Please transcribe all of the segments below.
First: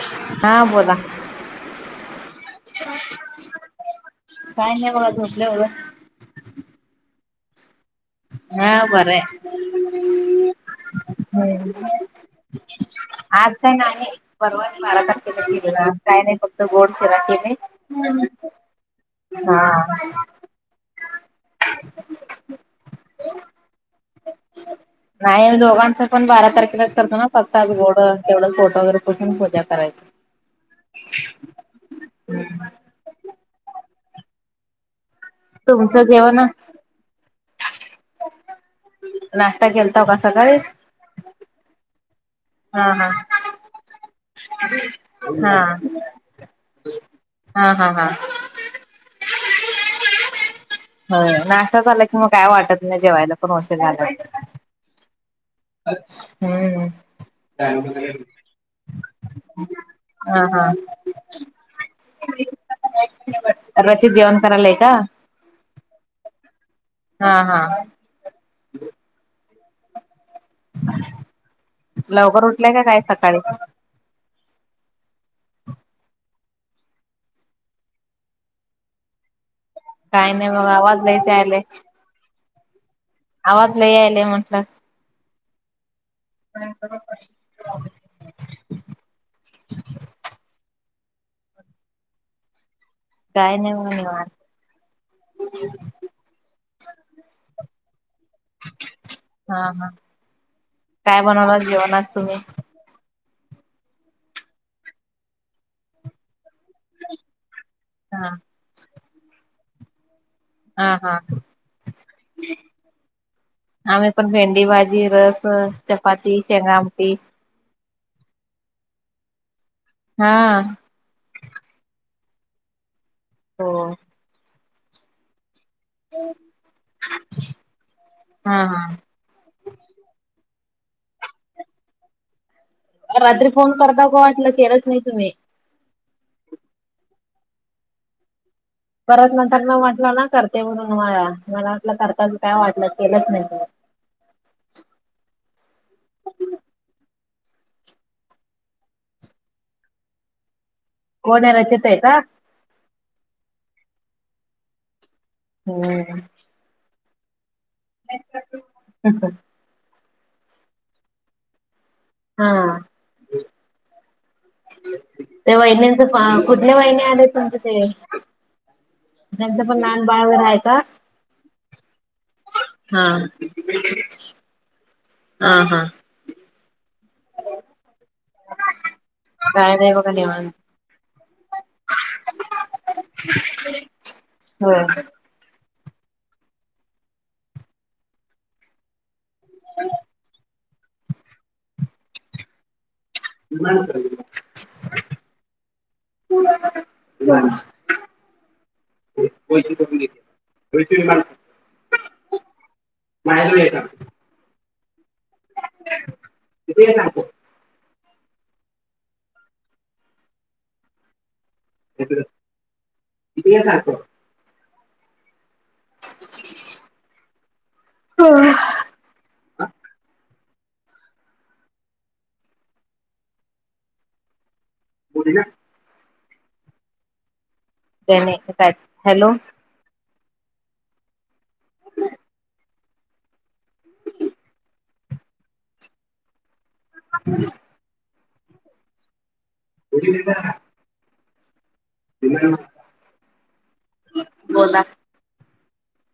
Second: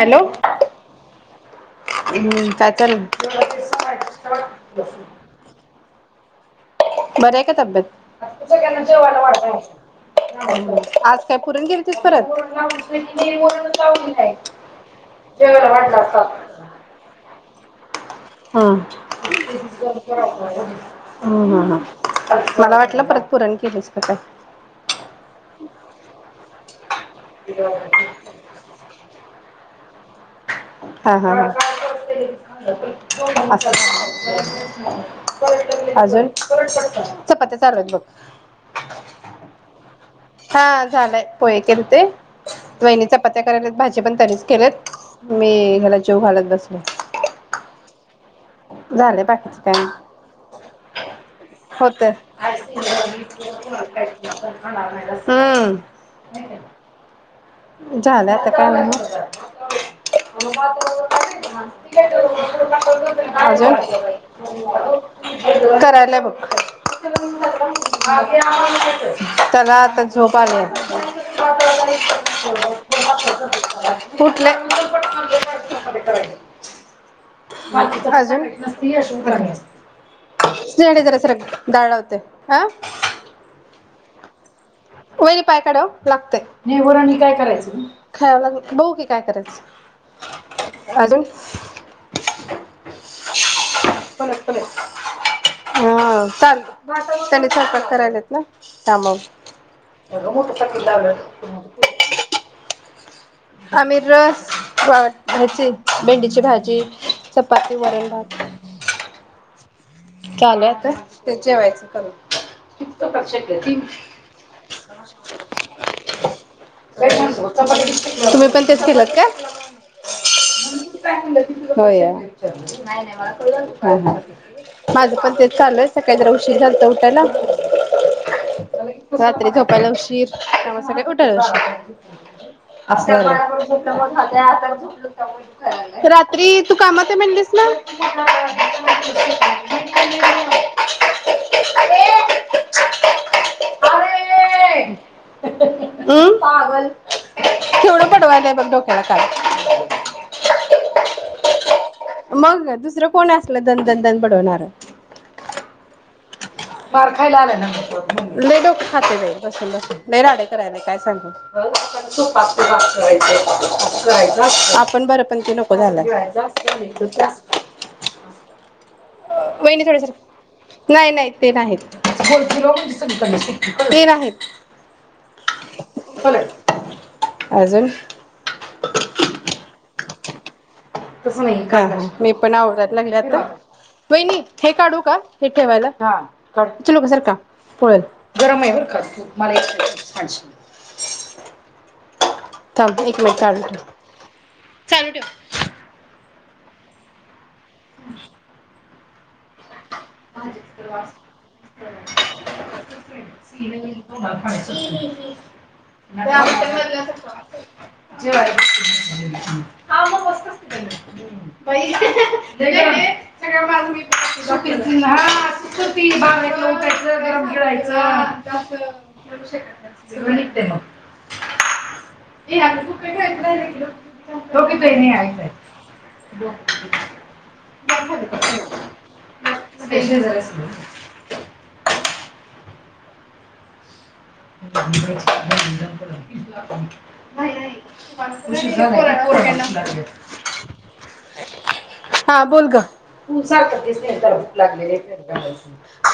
Hello हा बोला. काय चाललय. काय नाही बघा झोपले एवढं. बरंय का तब्येत? हा बरंय. आज काय पुरण हम्म. केलतीस परत आज काय नाही परवाच बारा तारखेला केलेला आज काय नाही फक्त गोड शिरा केले. हम् हा हम् हम् हम मला वाटल नाही मी दोघांच पण बारा तारखेलाच करतो ना फक्त आज गोड तेवढं फोटो वगैरे पुजून पूजा आता करायचं हा हा अस झालंय व्हय [inaudible] तुमचं अजून जेवण चपात्याच [unintelligible] नाश्ता केलता का सकाळी? हा झालंय पोहे केलते हा वहिनी हा चपात्या करायलेत भाजी पण तेनीच केलेत मी हा याला जीवू घालत बसले. हा हा हा झालय बाकीच काय नाही? ह नाश्ता झाला होतंय कि मग काय वाटत नाही जेवायला पण उशीर झाला की हम्म हम झालं आता काय मअजून हा हा अजून रचित जेवण करायलय का? लय बघ [inaudible] हा हा त्याला आता झोप झोप आलीया लवकर उठलाय का काय सकाळी [unintelligible] तुटलय [unintelligible] ती नसती काय नाही मग आवाज शिवानी जरा लईच सरक यायलाय डाळ लावते. आ आवाज लई यायलाय म्हटलं ओ हे पाय काढा ओ. लागतय नाय वरण ही काय करायचं खायला लागलोय बघू की काय करायच अजुन [inaudible] काय नाही बघा निवांत परस्पर हाय, हां चालतय त्याने चपल करायल्यात. न का मग हा काय बनवलास जेवण आज तुम्ही? आम्ही रस अ ह्याची भेंडीची भा जी चपाती, वरण, हा भात. चालू आता हा हा ते जेवायचं करतोय [inaudible] तीन चपाती आम्ही पण भेंडी भाजी रस चपाती शेंगा आमटी किती चे तुम्ही पण तेच केलत काय हा होय या. [unintelligible] नाय नाय हो हा, हा माझं पण तेच चाललोय सकाळी जरा उशीर झालत उठाला हा हा रात्री झोपायला उशीर हा मग सगळे कुठं? अस झालं रात्री फोन करता का वाटलं केलंच नाही तुम्ही रात्री तू कामत आहे मनालिस ला परत नंतर तुला वाटलं ना करते म्हणून मला वाटलं करताना काय वाटलं केलंच नाही काय. केवड बडवालय बघ डोक्याला ताप कोणालाच येतंय का? दुसरं कोण असलं दणदण, दणदण बडवणार. हा हम्म मार खायला आलाय ना लय डोकं खातय बाई बसून बसून लय राडे करायलय काय सांगू हा आपण बरं पण ते केल........ वहिन्यांचं कुठले वहिने आले तुमचे ते [unintelligible] त्यांचं पण वहिनी थोड लहान बाळ वगैरे आहे का? सरका नाही नाही ते नाहीत ते हा नाहीत. हा हा ह [inaudible] अजून काय नाही बघा निवांत. मी पण आवराय लागले आता वहिनी हे होय. काढू का हे ठेवायला हा थोडसं सरका पोळल गरम आहे बरका मला एक थांब....... एक मिनट चालू ठेव चालू ठेव [unintelligible] [unintelligible] [inaudible] हम्म..... [inaudible] [inaudible] [unintelligible] सगळ माझ मी पाहून...... हा [inaudible] [unintelligible] [inaudible] टोक देणे आये है ब [inaudible] हॅलो [unintelligible] [unintelligible] [inaudible] [unintelligible] [inaudible] नाही ऐकताय नाही [inaudible] [inaudible] हा बोल ग........ बोला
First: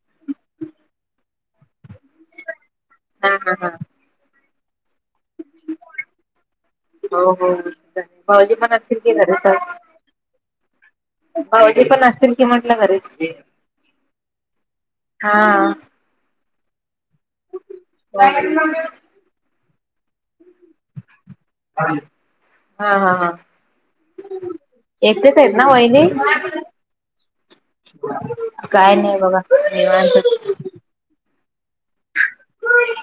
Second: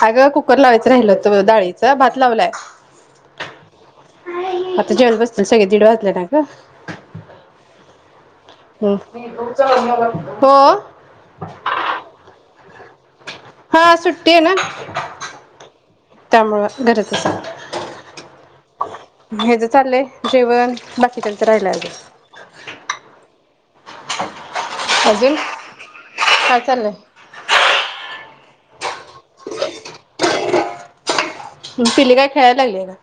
अगं कुकर लावायचं राहिल होत डाळीचा भात लावलाय. हा हा हा आता जेवायला बस सगळे दीड वाजले ना ग... हो हो भाऊजी पण हो असतील की घरीच हो भाऊजी पण असतील कि म [inaudible] हा सु्टी ना त्यामुळ घरातच. आहे. [unintelligible] ह्याच चाललंय... जेवण बाकीच्यांच राहिलंय अजून अजून एकटच आहेत ना वहिनी काय चाललंय? काय नाय बघा निवांतच तू पिली काय? खेळायला लागलीय का?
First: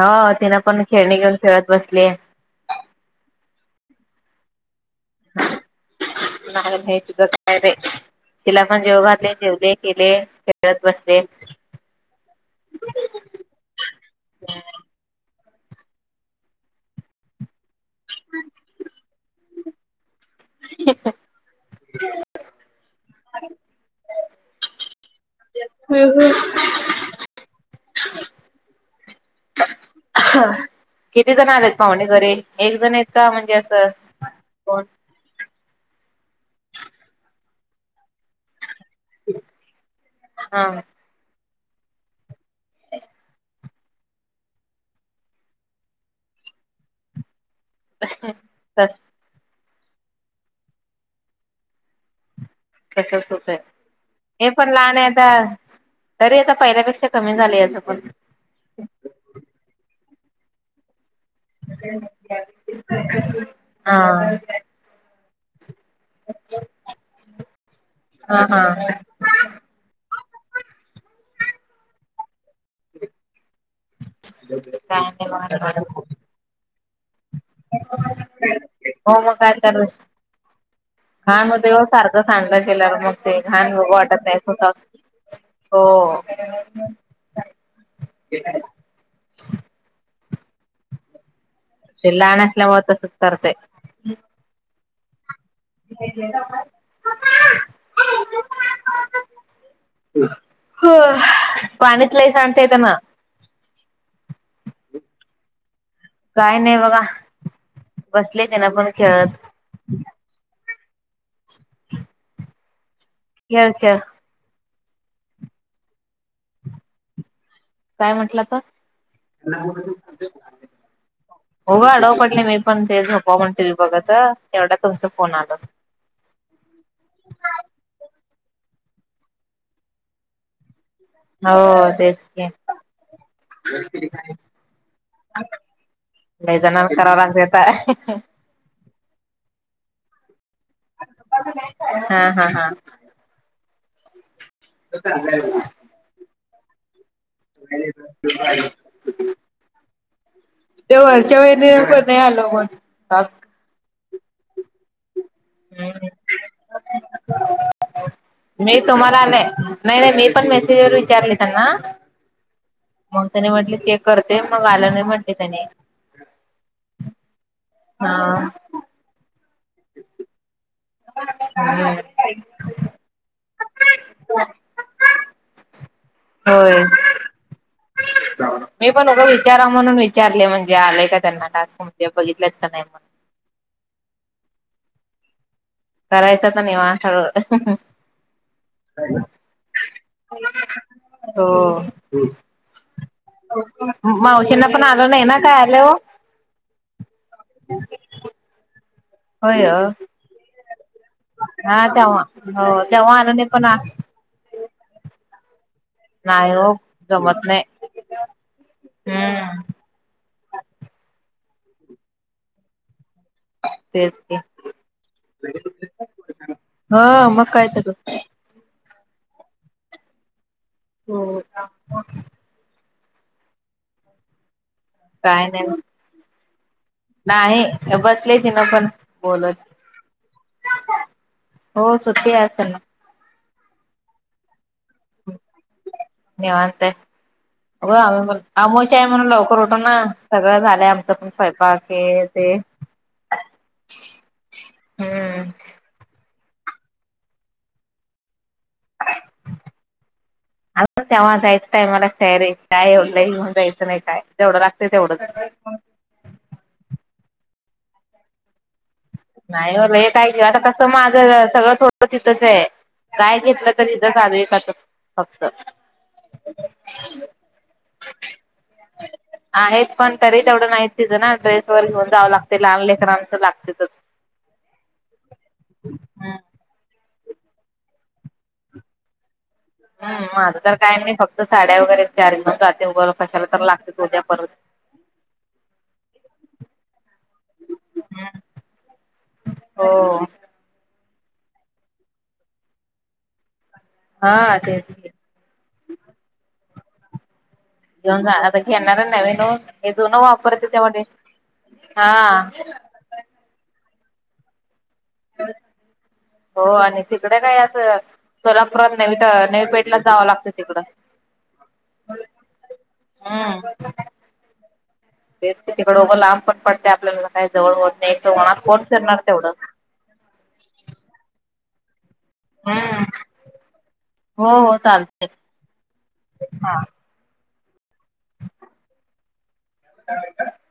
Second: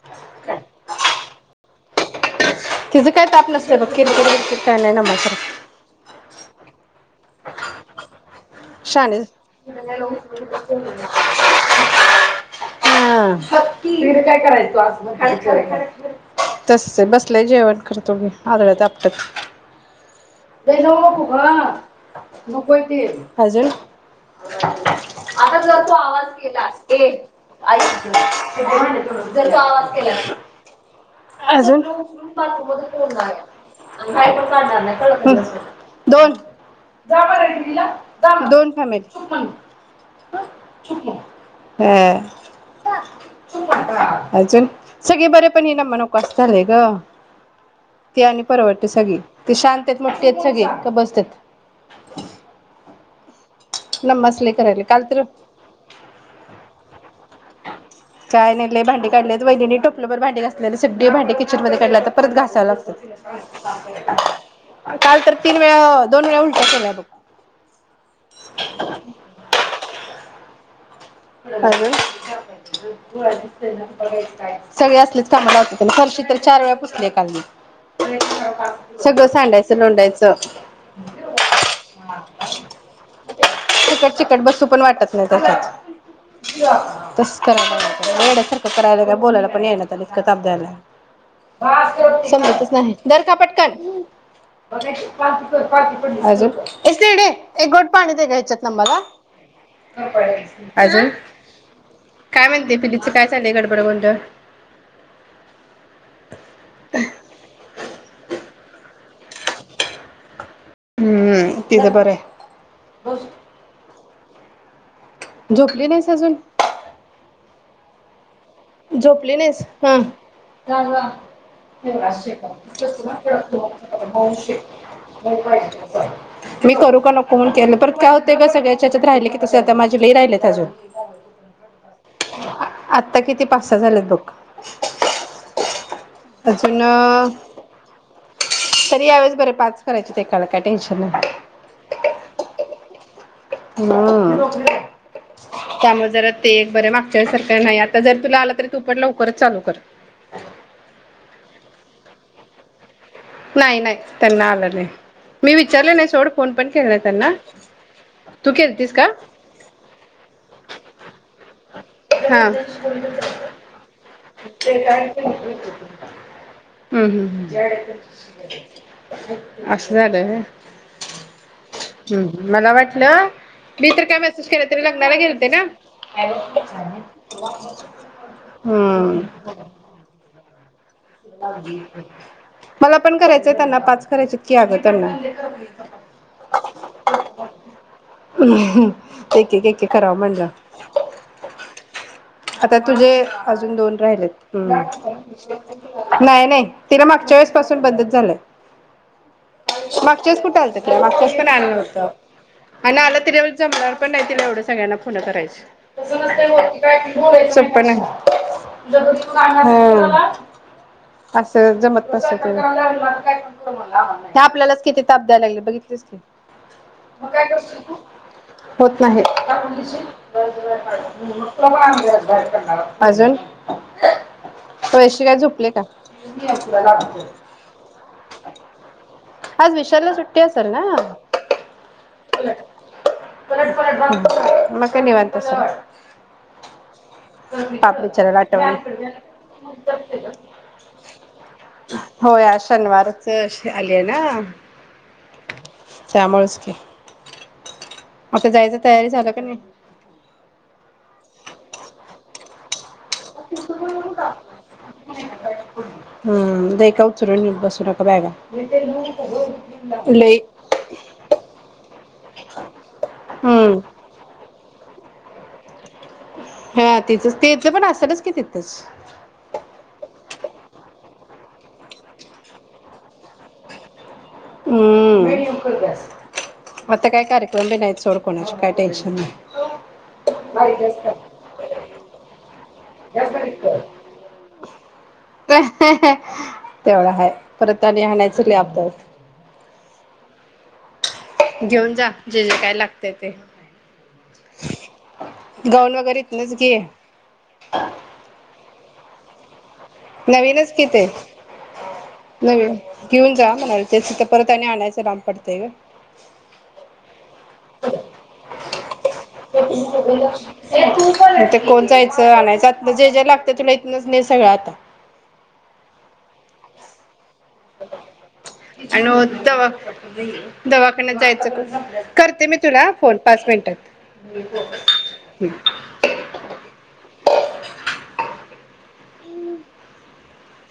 हो तिन पण खेळणी घेऊन खेळत..... बसले तिचं काय ताप नसतय बघ किरकिरकिर काय नाय नमा सारखं नाही [inaudible] [inaudible] घातले, जेवले, केले, खेळत बसले. तस बसलंय जेवत करतोे बी आदळत आपटत. [inaudible] दे नव्ह फुगा. कोणतेय अजून आता जर तो आवाज केलास..... [inaudible] अह किती जण आलेत अजून पाहुणे घरी बाथरूम एक मध्ये जण येत तोडणार आहे. म्हणजे असं आणि बाहेर पण काढणार कोण? नाही दोन जा म्हण दीदी ला जा दोन [inaudible] फॅमली तू पण हा. तू पण हा.... [inaudible] अजून.. सगळी बरे पण ये ना लोकांस नको झालंय ग. तस ते आणि परवडते सगळी सुशांत.. तेच म्हत्यांत सगळे का बस्त्यात.. कसच होतंय हे पण करायले लहान काल आहे तर आता तरी आता पहिल्यापेक्षा कमी झालं याच पण [unintelligible] बर भांडी घासलेली सग भांडी, किचन मध्ये काढल्या आता तर परत घासावं लागतं हा. काल तर तीन वेळा, दोन वेळा, उलट्या केल्या बघ. हां अग सगळी काय आसलीच नाही काम बघा लावत्यात निवांत. तेला फर्शी तर चार वेळा पूस हो सगळं मग काय सांडायचं तर, लोंडायचं घाण होते हो सारखं सांडलं गेल्यावर, मग ते घाण बघू चिकट वाटत नाही अस हो. तस, करायला वेड्यासारखं करायला लागला बोलायला पण यायना त्याले. किताब द्यायला ते लहान समजतच असल्यामुळे नाही, तसच धर खा करते. पटकन. आजुन, ए [unintelligible] एक घोट पाणी दे ग हेच्यातन मला. हो अजून पाणीच, लई काय सांडते त म्हणते मं पिलीचं काय चाललंय गडबड गोंधळ काय नाही बघा बसली. दे त्यान्ला पण खेळत हम्म तिझ बर आहे. खेळ खेळ. झोपली नाहीस अजून. काय, म्हटलं त झोपली नाहीस हा, हो ग आडव पडले मी पण ते झोपा म्हण टीव्ही बघत तेवढा तुमचा फोन आला मी करू का नको म्हणून केलं पर काय हो ते काय सगळ्याच्या हेच्यात राहील की तस अता माझे लई राहिलेत अजून हो तेच की आत्ता किती पाच सहा झालेत बघ. लयी, अजून जनाव कराव लागतय आता. तरी यावेळेस बरे पाच करायचे ते त्याला काय टेंशन नाय हा हा ह त्यामुळे जरा ते एक बरे वाग सरक नाही आता, जरी तुला आल तरी हा तू पण लवकरच चालू कर. ते वरच्या वहिनीला पण नाही आलं पण टास्क. नाही नाही त्यांना आला नाही? मी विचारले हम्म नाही सोड फोन पण केला नाही. त्यांना तू मी केलतीस का? तुम्हाला आ नाही नाही मी पण मेसेज वर विचारले त्यांना हा. मग त्यानी म्हटले चेक करते मग आलं नाही म्हटले त्यानी हां. अस झालं व्हय हम्म, मला वाटलं मी तर काय मेसेज केला तरी लग्ना, ला गेलते ना होय हम्म. रिकामा ऑडिओ [unintelligible] मला पण करायचय त्यांना पाच करायचेत की अगं [unintelligible] [unintelligible] करायचा तर निवांत सगळ एक एक एक एक करावं म्हणलं. [unintelligible] हो आता तुझे अजून मावशीना पण आल नाही ना काय आल? नाय नाय तिला मागच्या वेळेस पासून बंदच झालय होय हो. मागच्यावेळेस कुठ आलत? मागच्या वेळेस पण आल हा नव्हत तेव्हा हो आण आला तेव्हा आलं तिला नाही जमणार पण नाही तिला एवढं सगळ्यांना फोनं करायच तसं नसतंय नाही ओ होत जमत बोलायचं सोपं नाही [unintelligible] हम्म होय अस जमत नसत ते [unintelligible] तेच की. [unintelligible] आपल्यालाच किती ताप द्यायला लागले बघितलेस की, मग काय करशील तू? होत नाही. [unintelligible] [unintelligible] अजून [inaudible] वैभवी काय झोप [unintelligible] नाही मग. का नाही बसले तिनं पण बोलत आज विशालला सुट्टी असेल ना? हो सुट्टी [inaudible] आहे आज त्यांना पलट रिकामा ऑडिओ काय निवांत असलं निवांत आहे. [unintelligible] अगं पाप आम्ही बिचाऱ्याला पण आठवण [unintelligible] झालय आमच पण स्वयंपाक हे होय ते आज शनिवारच आलीये ना हम्म त्यामुळेच आता जायच तयारी झाल का नाई अगं तेव्हा जायचं टायमालाच तयारी काय एवढं? लई घेऊन जायचं नाही काय जेवढं लागतंय तेवढंच. हम्म देख [inaudible] [unintelligible] नाही ओ लय पाहिजे आता कस माझ सगळ थोडं तिथच आहे काय घेतल हम्म तर तिथच एकातच फक्त हा तिचच तेच पण असेलच कि तिथच तिच ना ड्रेस वर घेऊन जाव लागतय लहान लेकरांच लागतेतच हम्म हम्म. [unintelligible] आता काय कार्यक्रम बी नाहीत सोड कोणाचे काय टेन्शन नाय हम् माझ तर काय नाय फक्त साड्या वगैरे चार पाच झालं गॅस बारीक कर [unintelligible] तेवढ हाय परत आणि हाणायच लय आपण [inaudible] हो. जेऊन जा जे जे काय लागतय ते हा तेच की [unintelligible] [inaudible] गाऊन वगैरे इतनच घे घेऊन जा आता घेणार नवीन हो. हे जुनं वापरते नवीनच कि तेव्हाच दे ते. हा नवीन [unintelligible] घेऊन जा म्हणाले तेच तर परत आणि आणाच. हो आणि तिकडे काय अस? पेठलाच जावं लागतं तिकडं. ते कोण जायचं आणायचं आत म्हणजे जे लागत हम्म. तुला इतनच ने सगळं आत. [inaudible] तेच ते तिकड लांब पण पडतेय आपल्याला. काही जवळ होत नाही एक तर उन्हात कोण फिरणार आणि तेवढं. दवा दवाखान्यात जायचं कस? [inaudible] करते मी तुला हम्म. फोन पाच मिनटात हो हो चालते. हम ह [unintelligible]